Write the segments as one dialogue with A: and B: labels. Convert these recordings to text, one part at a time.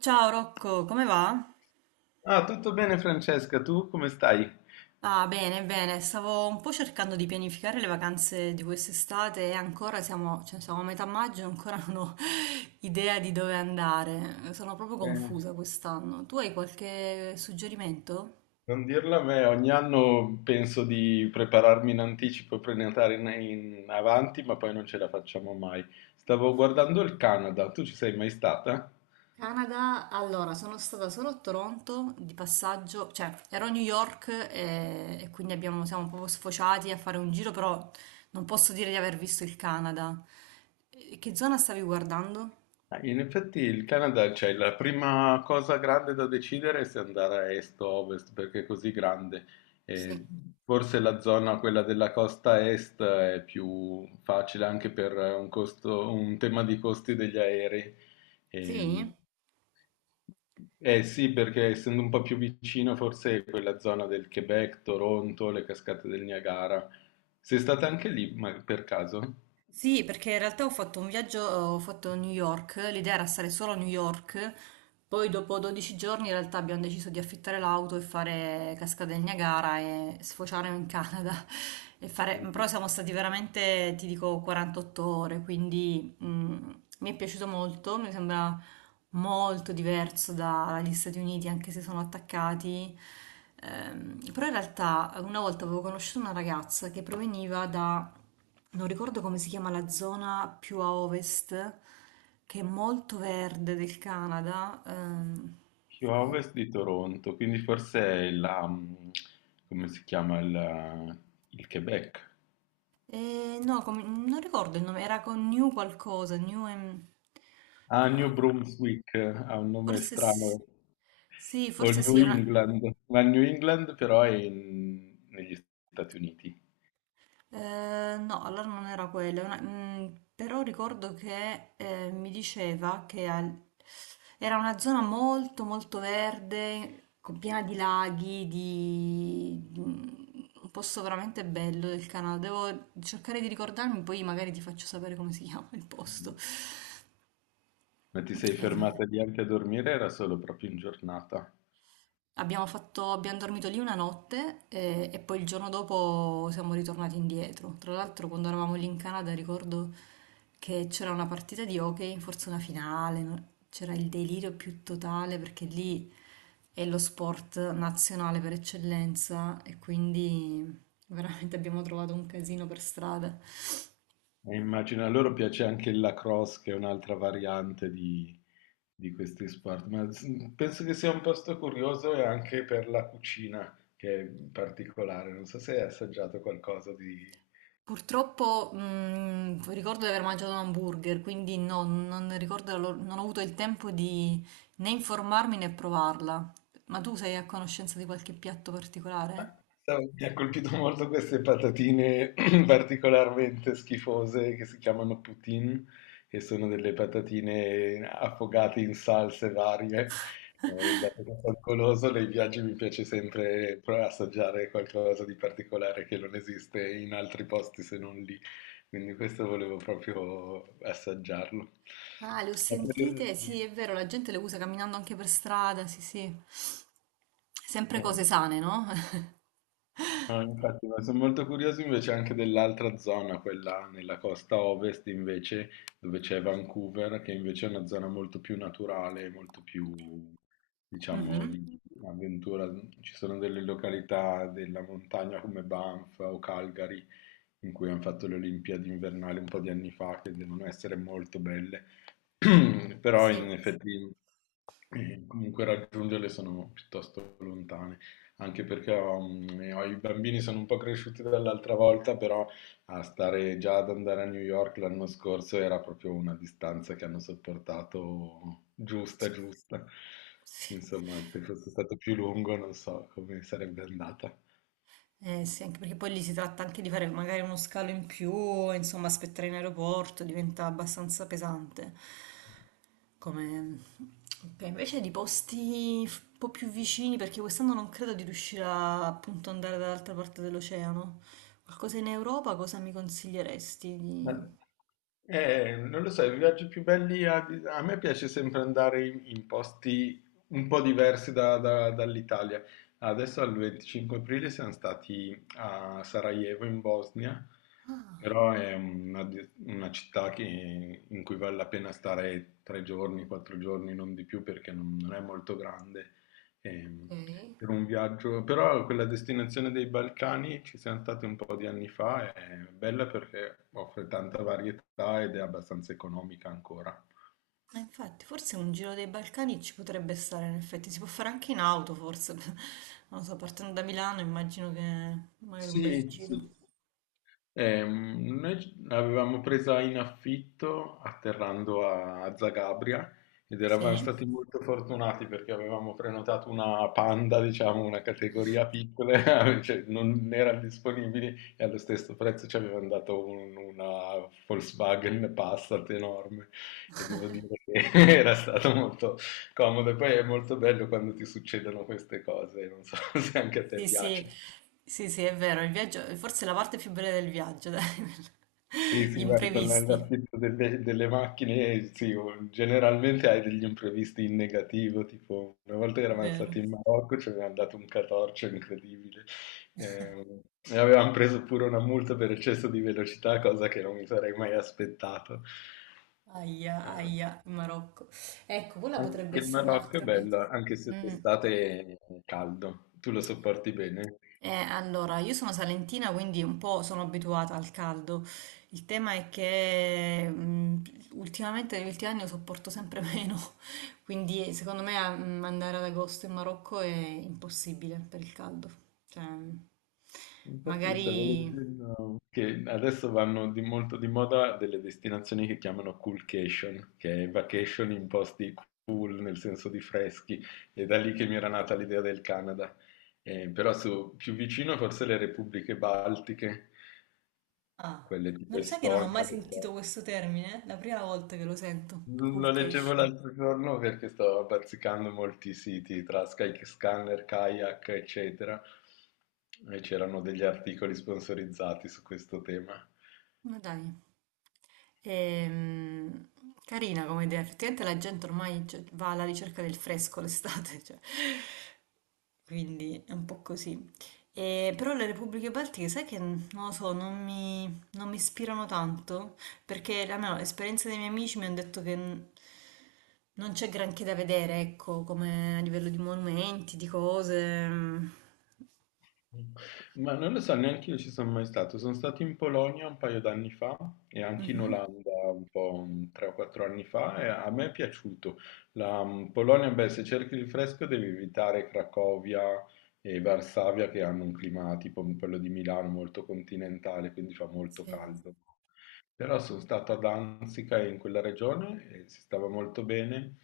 A: Ciao Rocco, come va?
B: Ah, tutto bene Francesca, tu come stai?
A: Ah, bene, bene, stavo un po' cercando di pianificare le vacanze di quest'estate e ancora cioè, siamo a metà maggio e ancora non ho idea di dove andare. Sono proprio
B: Eh,
A: confusa quest'anno. Tu hai qualche suggerimento?
B: Non dirlo a me, ogni anno penso di prepararmi in anticipo e prenotare in avanti, ma poi non ce la facciamo mai. Stavo guardando il Canada, tu ci sei mai stata?
A: Canada, allora, sono stata solo a Toronto di passaggio, cioè ero a New York e quindi siamo proprio sfociati a fare un giro, però non posso dire di aver visto il Canada. E che zona stavi guardando?
B: In effetti il Canada, cioè la prima cosa grande da decidere è se andare a est o a ovest, perché è così grande. E
A: Sì.
B: forse la zona, quella della costa est, è più facile anche per un un tema di costi degli aerei.
A: Sì?
B: Ehm, eh sì, perché essendo un po' più vicino, forse quella zona del Quebec, Toronto, le cascate del Niagara. Sei stata anche lì, ma per caso?
A: Sì, perché in realtà ho fatto un viaggio, ho fatto New York, l'idea era stare solo a New York, poi dopo 12 giorni in realtà abbiamo deciso di affittare l'auto e fare Cascata del Niagara e sfociare in Canada. E fare. Però siamo stati veramente, ti dico, 48 ore, quindi mi è piaciuto molto, mi sembra molto diverso dagli Stati Uniti, anche se sono attaccati. Però in realtà una volta avevo conosciuto una ragazza che proveniva da non ricordo come si chiama la zona più a ovest, che è molto verde del Canada.
B: Più a ovest di Toronto, quindi forse è come si chiama il Quebec?
A: E no, non ricordo il nome, era con New qualcosa,
B: Ah, New
A: eh,
B: Brunswick, ha un nome
A: forse
B: strano,
A: sì,
B: o il
A: forse sì,
B: New
A: è una-
B: England, ma il New England però è negli Stati Uniti.
A: No, allora non era quella, però ricordo che mi diceva che era una zona molto molto verde, con piena di laghi, di. Un posto veramente bello del Canada. Devo cercare di ricordarmi, poi magari ti faccio sapere come si chiama il posto.
B: Ma ti sei
A: Eh,
B: fermata lì anche a dormire? Era solo proprio in giornata.
A: abbiamo dormito lì una notte e, poi il giorno dopo siamo ritornati indietro. Tra l'altro, quando eravamo lì in Canada, ricordo che c'era una partita di hockey, forse una finale, no? C'era il delirio più totale perché lì è lo sport nazionale per eccellenza e quindi veramente abbiamo trovato un casino per strada.
B: E immagino a loro piace anche il lacrosse, che è un'altra variante di questi sport, ma penso che sia un posto curioso e anche per la cucina, che è particolare. Non so se hai assaggiato qualcosa di...
A: Purtroppo, ricordo di aver mangiato un hamburger, quindi no, non ricordo, non ho avuto il tempo di né informarmi né provarla. Ma tu sei a conoscenza di qualche piatto particolare?
B: Mi ha colpito molto queste patatine particolarmente schifose che si chiamano poutine, che sono delle patatine affogate in salse varie. Dato che sono goloso, nei viaggi mi piace sempre provare a assaggiare qualcosa di particolare che non esiste in altri posti se non lì. Quindi questo volevo proprio assaggiarlo.
A: Ah, le ho
B: Ma per-
A: sentite, sì, è vero, la gente le usa camminando anche per strada, sì, sì. Sempre cose
B: eh.
A: sane, no?
B: No, infatti, ma sono molto curioso invece anche dell'altra zona, quella nella costa ovest invece, dove c'è Vancouver, che invece è una zona molto più naturale, molto più, diciamo,
A: Mhm.
B: di avventura. Ci sono delle località della montagna come Banff o Calgary, in cui hanno fatto le Olimpiadi invernali un po' di anni fa, che devono essere molto belle, però in
A: Sì.
B: effetti comunque raggiungerle sono piuttosto lontane anche perché i bambini sono un po' cresciuti dall'altra volta, però a stare già ad andare a New York l'anno scorso era proprio una distanza che hanno sopportato giusta, giusta.
A: Sì.
B: Insomma, se fosse stato più lungo non so come sarebbe andata.
A: Sì, anche perché poi lì si tratta anche di fare magari uno scalo in più, insomma, aspettare in aeroporto diventa abbastanza pesante. Come. Ok, invece di posti un po' più vicini, perché quest'anno non credo di riuscire a appunto andare dall'altra parte dell'oceano. Qualcosa in Europa, cosa mi consiglieresti
B: Ma-
A: di.
B: Non lo so, i viaggi più belli a me piace sempre andare in posti un po' diversi dall'Italia. Adesso al 25 aprile siamo stati a Sarajevo in Bosnia,
A: Ah,
B: però è una città in cui vale la pena stare tre giorni, quattro giorni, non di più perché non è molto grande. Ehm,
A: ok.
B: per un viaggio, però quella destinazione dei Balcani ci siamo stati un po' di anni fa, è bella perché offre tanta varietà ed è abbastanza economica ancora.
A: Infatti, forse un giro dei Balcani ci potrebbe stare, in effetti. Si può fare anche in auto, forse. Non lo so, partendo da Milano immagino che magari un bel
B: Sì,
A: giro.
B: sì. Noi l'avevamo presa in affitto atterrando a Zagabria ed eravamo
A: Sì?
B: stati molto fortunati perché avevamo prenotato una panda, diciamo, una categoria piccola, cioè non erano disponibili e allo
A: Sì,
B: stesso prezzo ci avevano dato una Volkswagen Passat enorme e devo dire che era stato molto comodo. E poi è molto bello quando ti succedono queste cose, non so se anche a te
A: sì, sì,
B: piace.
A: sì, sì, è vero, il viaggio, forse è la parte più bella del viaggio, dai.
B: Sì,
A: Gli
B: sì, vai, tornare
A: imprevisti.
B: all'affitto delle macchine, sì, generalmente hai degli imprevisti in negativo, tipo una volta
A: È
B: eravamo
A: vero.
B: stati in Marocco, ci avevano dato un catorcio incredibile eh, e avevamo preso pure una multa per eccesso di velocità, cosa che non mi sarei mai aspettato.
A: Aia,
B: Eh,
A: aia, in Marocco. Ecco, quella potrebbe
B: Anche il
A: essere
B: Marocco è
A: un'altra meta.
B: bello, anche se
A: Mm.
B: d'estate è caldo, tu lo sopporti bene?
A: Allora, io sono salentina, quindi un po' sono abituata al caldo. Il tema è che ultimamente, negli ultimi anni, lo sopporto sempre meno. Quindi, secondo me, andare ad agosto in Marocco è impossibile per il caldo. Cioè,
B: Infatti
A: magari.
B: stavo leggendo che adesso vanno di molto di moda delle destinazioni che chiamano coolcation, che è vacation in posti cool nel senso di freschi, è da lì che mi era nata l'idea del Canada. Però più vicino forse le repubbliche baltiche,
A: Ah,
B: quelle tipo
A: non lo sai che non ho
B: Estonia,
A: mai sentito
B: Lettonia.
A: questo termine? È la prima volta che lo sento. Cool
B: Lo leggevo
A: cash.
B: l'altro giorno perché stavo bazzicando molti siti tra Skyscanner, Kayak, eccetera, e c'erano degli articoli sponsorizzati su questo tema.
A: Ma dai. Ehm, Carina come idea, effettivamente la gente ormai cioè, va alla ricerca del fresco l'estate, cioè, quindi è un po' così. E, però le Repubbliche Baltiche, sai che non lo so, non mi ispirano tanto, perché almeno l'esperienza dei miei amici mi hanno detto che non c'è granché da vedere, ecco, come a livello di monumenti, di cose. Mhm.
B: Ma non lo so, neanche io ci sono mai stato. Sono stato in Polonia un paio d'anni fa e anche in Olanda un po' tre o quattro anni fa e a me è piaciuto. Polonia, beh, se cerchi il fresco devi evitare Cracovia e Varsavia che hanno un clima tipo quello di Milano molto continentale, quindi fa molto
A: Sì.
B: caldo. Però sono stato a Danzica in quella regione e si stava molto bene.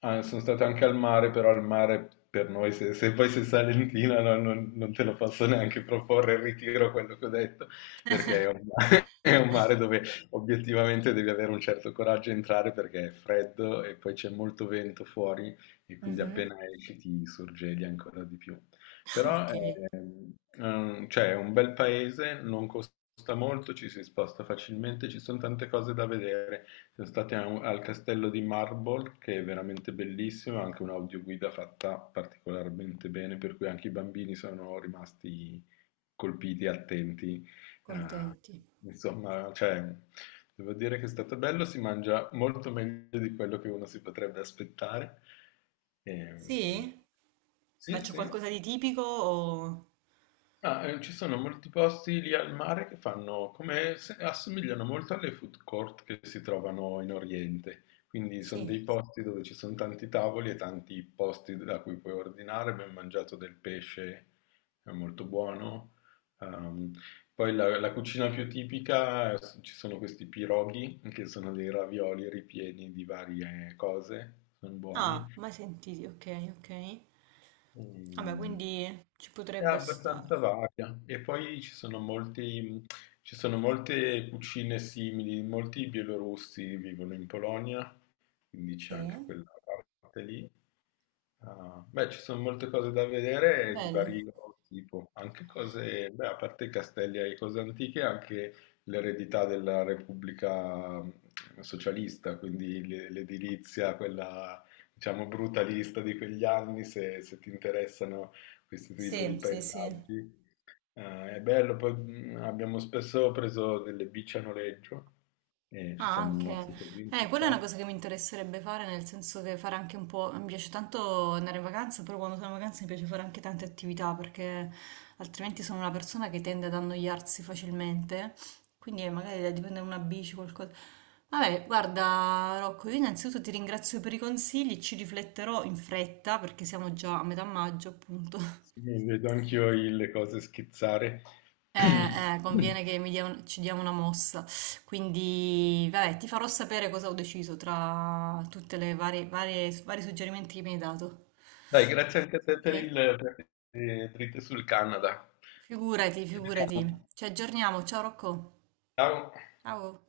B: Ah, sono stato anche al mare, però al mare per noi, se poi sei salentina, no, non te lo posso neanche proporre, ritiro quello che ho detto, perché è un mare, è un mare dove obiettivamente devi avere un certo coraggio a entrare perché è freddo e poi c'è molto vento fuori e quindi
A: Mhm.
B: appena esci ti sorgeli ancora di più. Però
A: Ok,
B: cioè, è un bel paese, non costa molto, ci si sposta facilmente, ci sono tante cose da vedere. Siamo stati a al castello di Marble, che è veramente bellissimo, anche un'audioguida fatta particolarmente bene, per cui anche i bambini sono rimasti colpiti, attenti. eh,
A: contenti.
B: insomma, cioè, devo dire che è stato bello, si mangia molto meglio di quello che uno si potrebbe aspettare. Ehm,
A: Sì? Ma
B: sì,
A: c'è
B: sì.
A: qualcosa di tipico o.
B: Ah, ci sono molti posti lì al mare che fanno come assomigliano molto alle food court che si trovano in Oriente. Quindi sono
A: Sì.
B: dei posti dove ci sono tanti tavoli e tanti posti da cui puoi ordinare. Ben mangiato del pesce, è molto buono. Ehm, poi la cucina più tipica, ci sono questi piroghi, che sono dei ravioli ripieni di varie cose, sono
A: Ah,
B: buoni.
A: mai sentiti, ok, ok. Vabbè,
B: Mm,
A: quindi ci
B: è
A: potrebbe
B: abbastanza
A: stare.
B: varia e poi ci sono molte cucine simili, molti bielorussi vivono in Polonia quindi c'è anche
A: Sì.
B: quella parte lì. Ah, beh, ci sono molte cose da vedere di
A: Bello.
B: vario tipo, anche cose, beh, a parte i castelli e cose antiche, anche l'eredità della Repubblica socialista, quindi l'edilizia, quella diciamo brutalista di quegli anni, se ti interessano questo tipo di
A: Sì, sì, sì.
B: paesaggi. È bello, poi abbiamo spesso preso delle bici a noleggio e ci
A: Ah,
B: siamo
A: anche.
B: mossi così in
A: Quella è una
B: città.
A: cosa che mi interesserebbe fare, nel senso che fare anche un po'. Mi piace tanto andare in vacanza, però quando sono in vacanza mi piace fare anche tante attività perché altrimenti sono una persona che tende ad annoiarsi facilmente. Quindi magari da prendere una bici, qualcosa. Vabbè, guarda, Rocco, io innanzitutto ti ringrazio per i consigli, ci rifletterò in fretta perché siamo già a metà maggio, appunto.
B: Sì, vedo anch'io le cose schizzare.
A: Conviene che ci diamo una mossa. Quindi, vabbè, ti farò sapere cosa ho deciso tra tutte le vari suggerimenti che mi hai dato.
B: Dai, grazie anche a te per
A: Ok?
B: per le dritte sul Canada.
A: Figurati,
B: Ci
A: figurati.
B: vediamo.
A: Ci aggiorniamo. Ciao Rocco.
B: Ciao.
A: Ciao.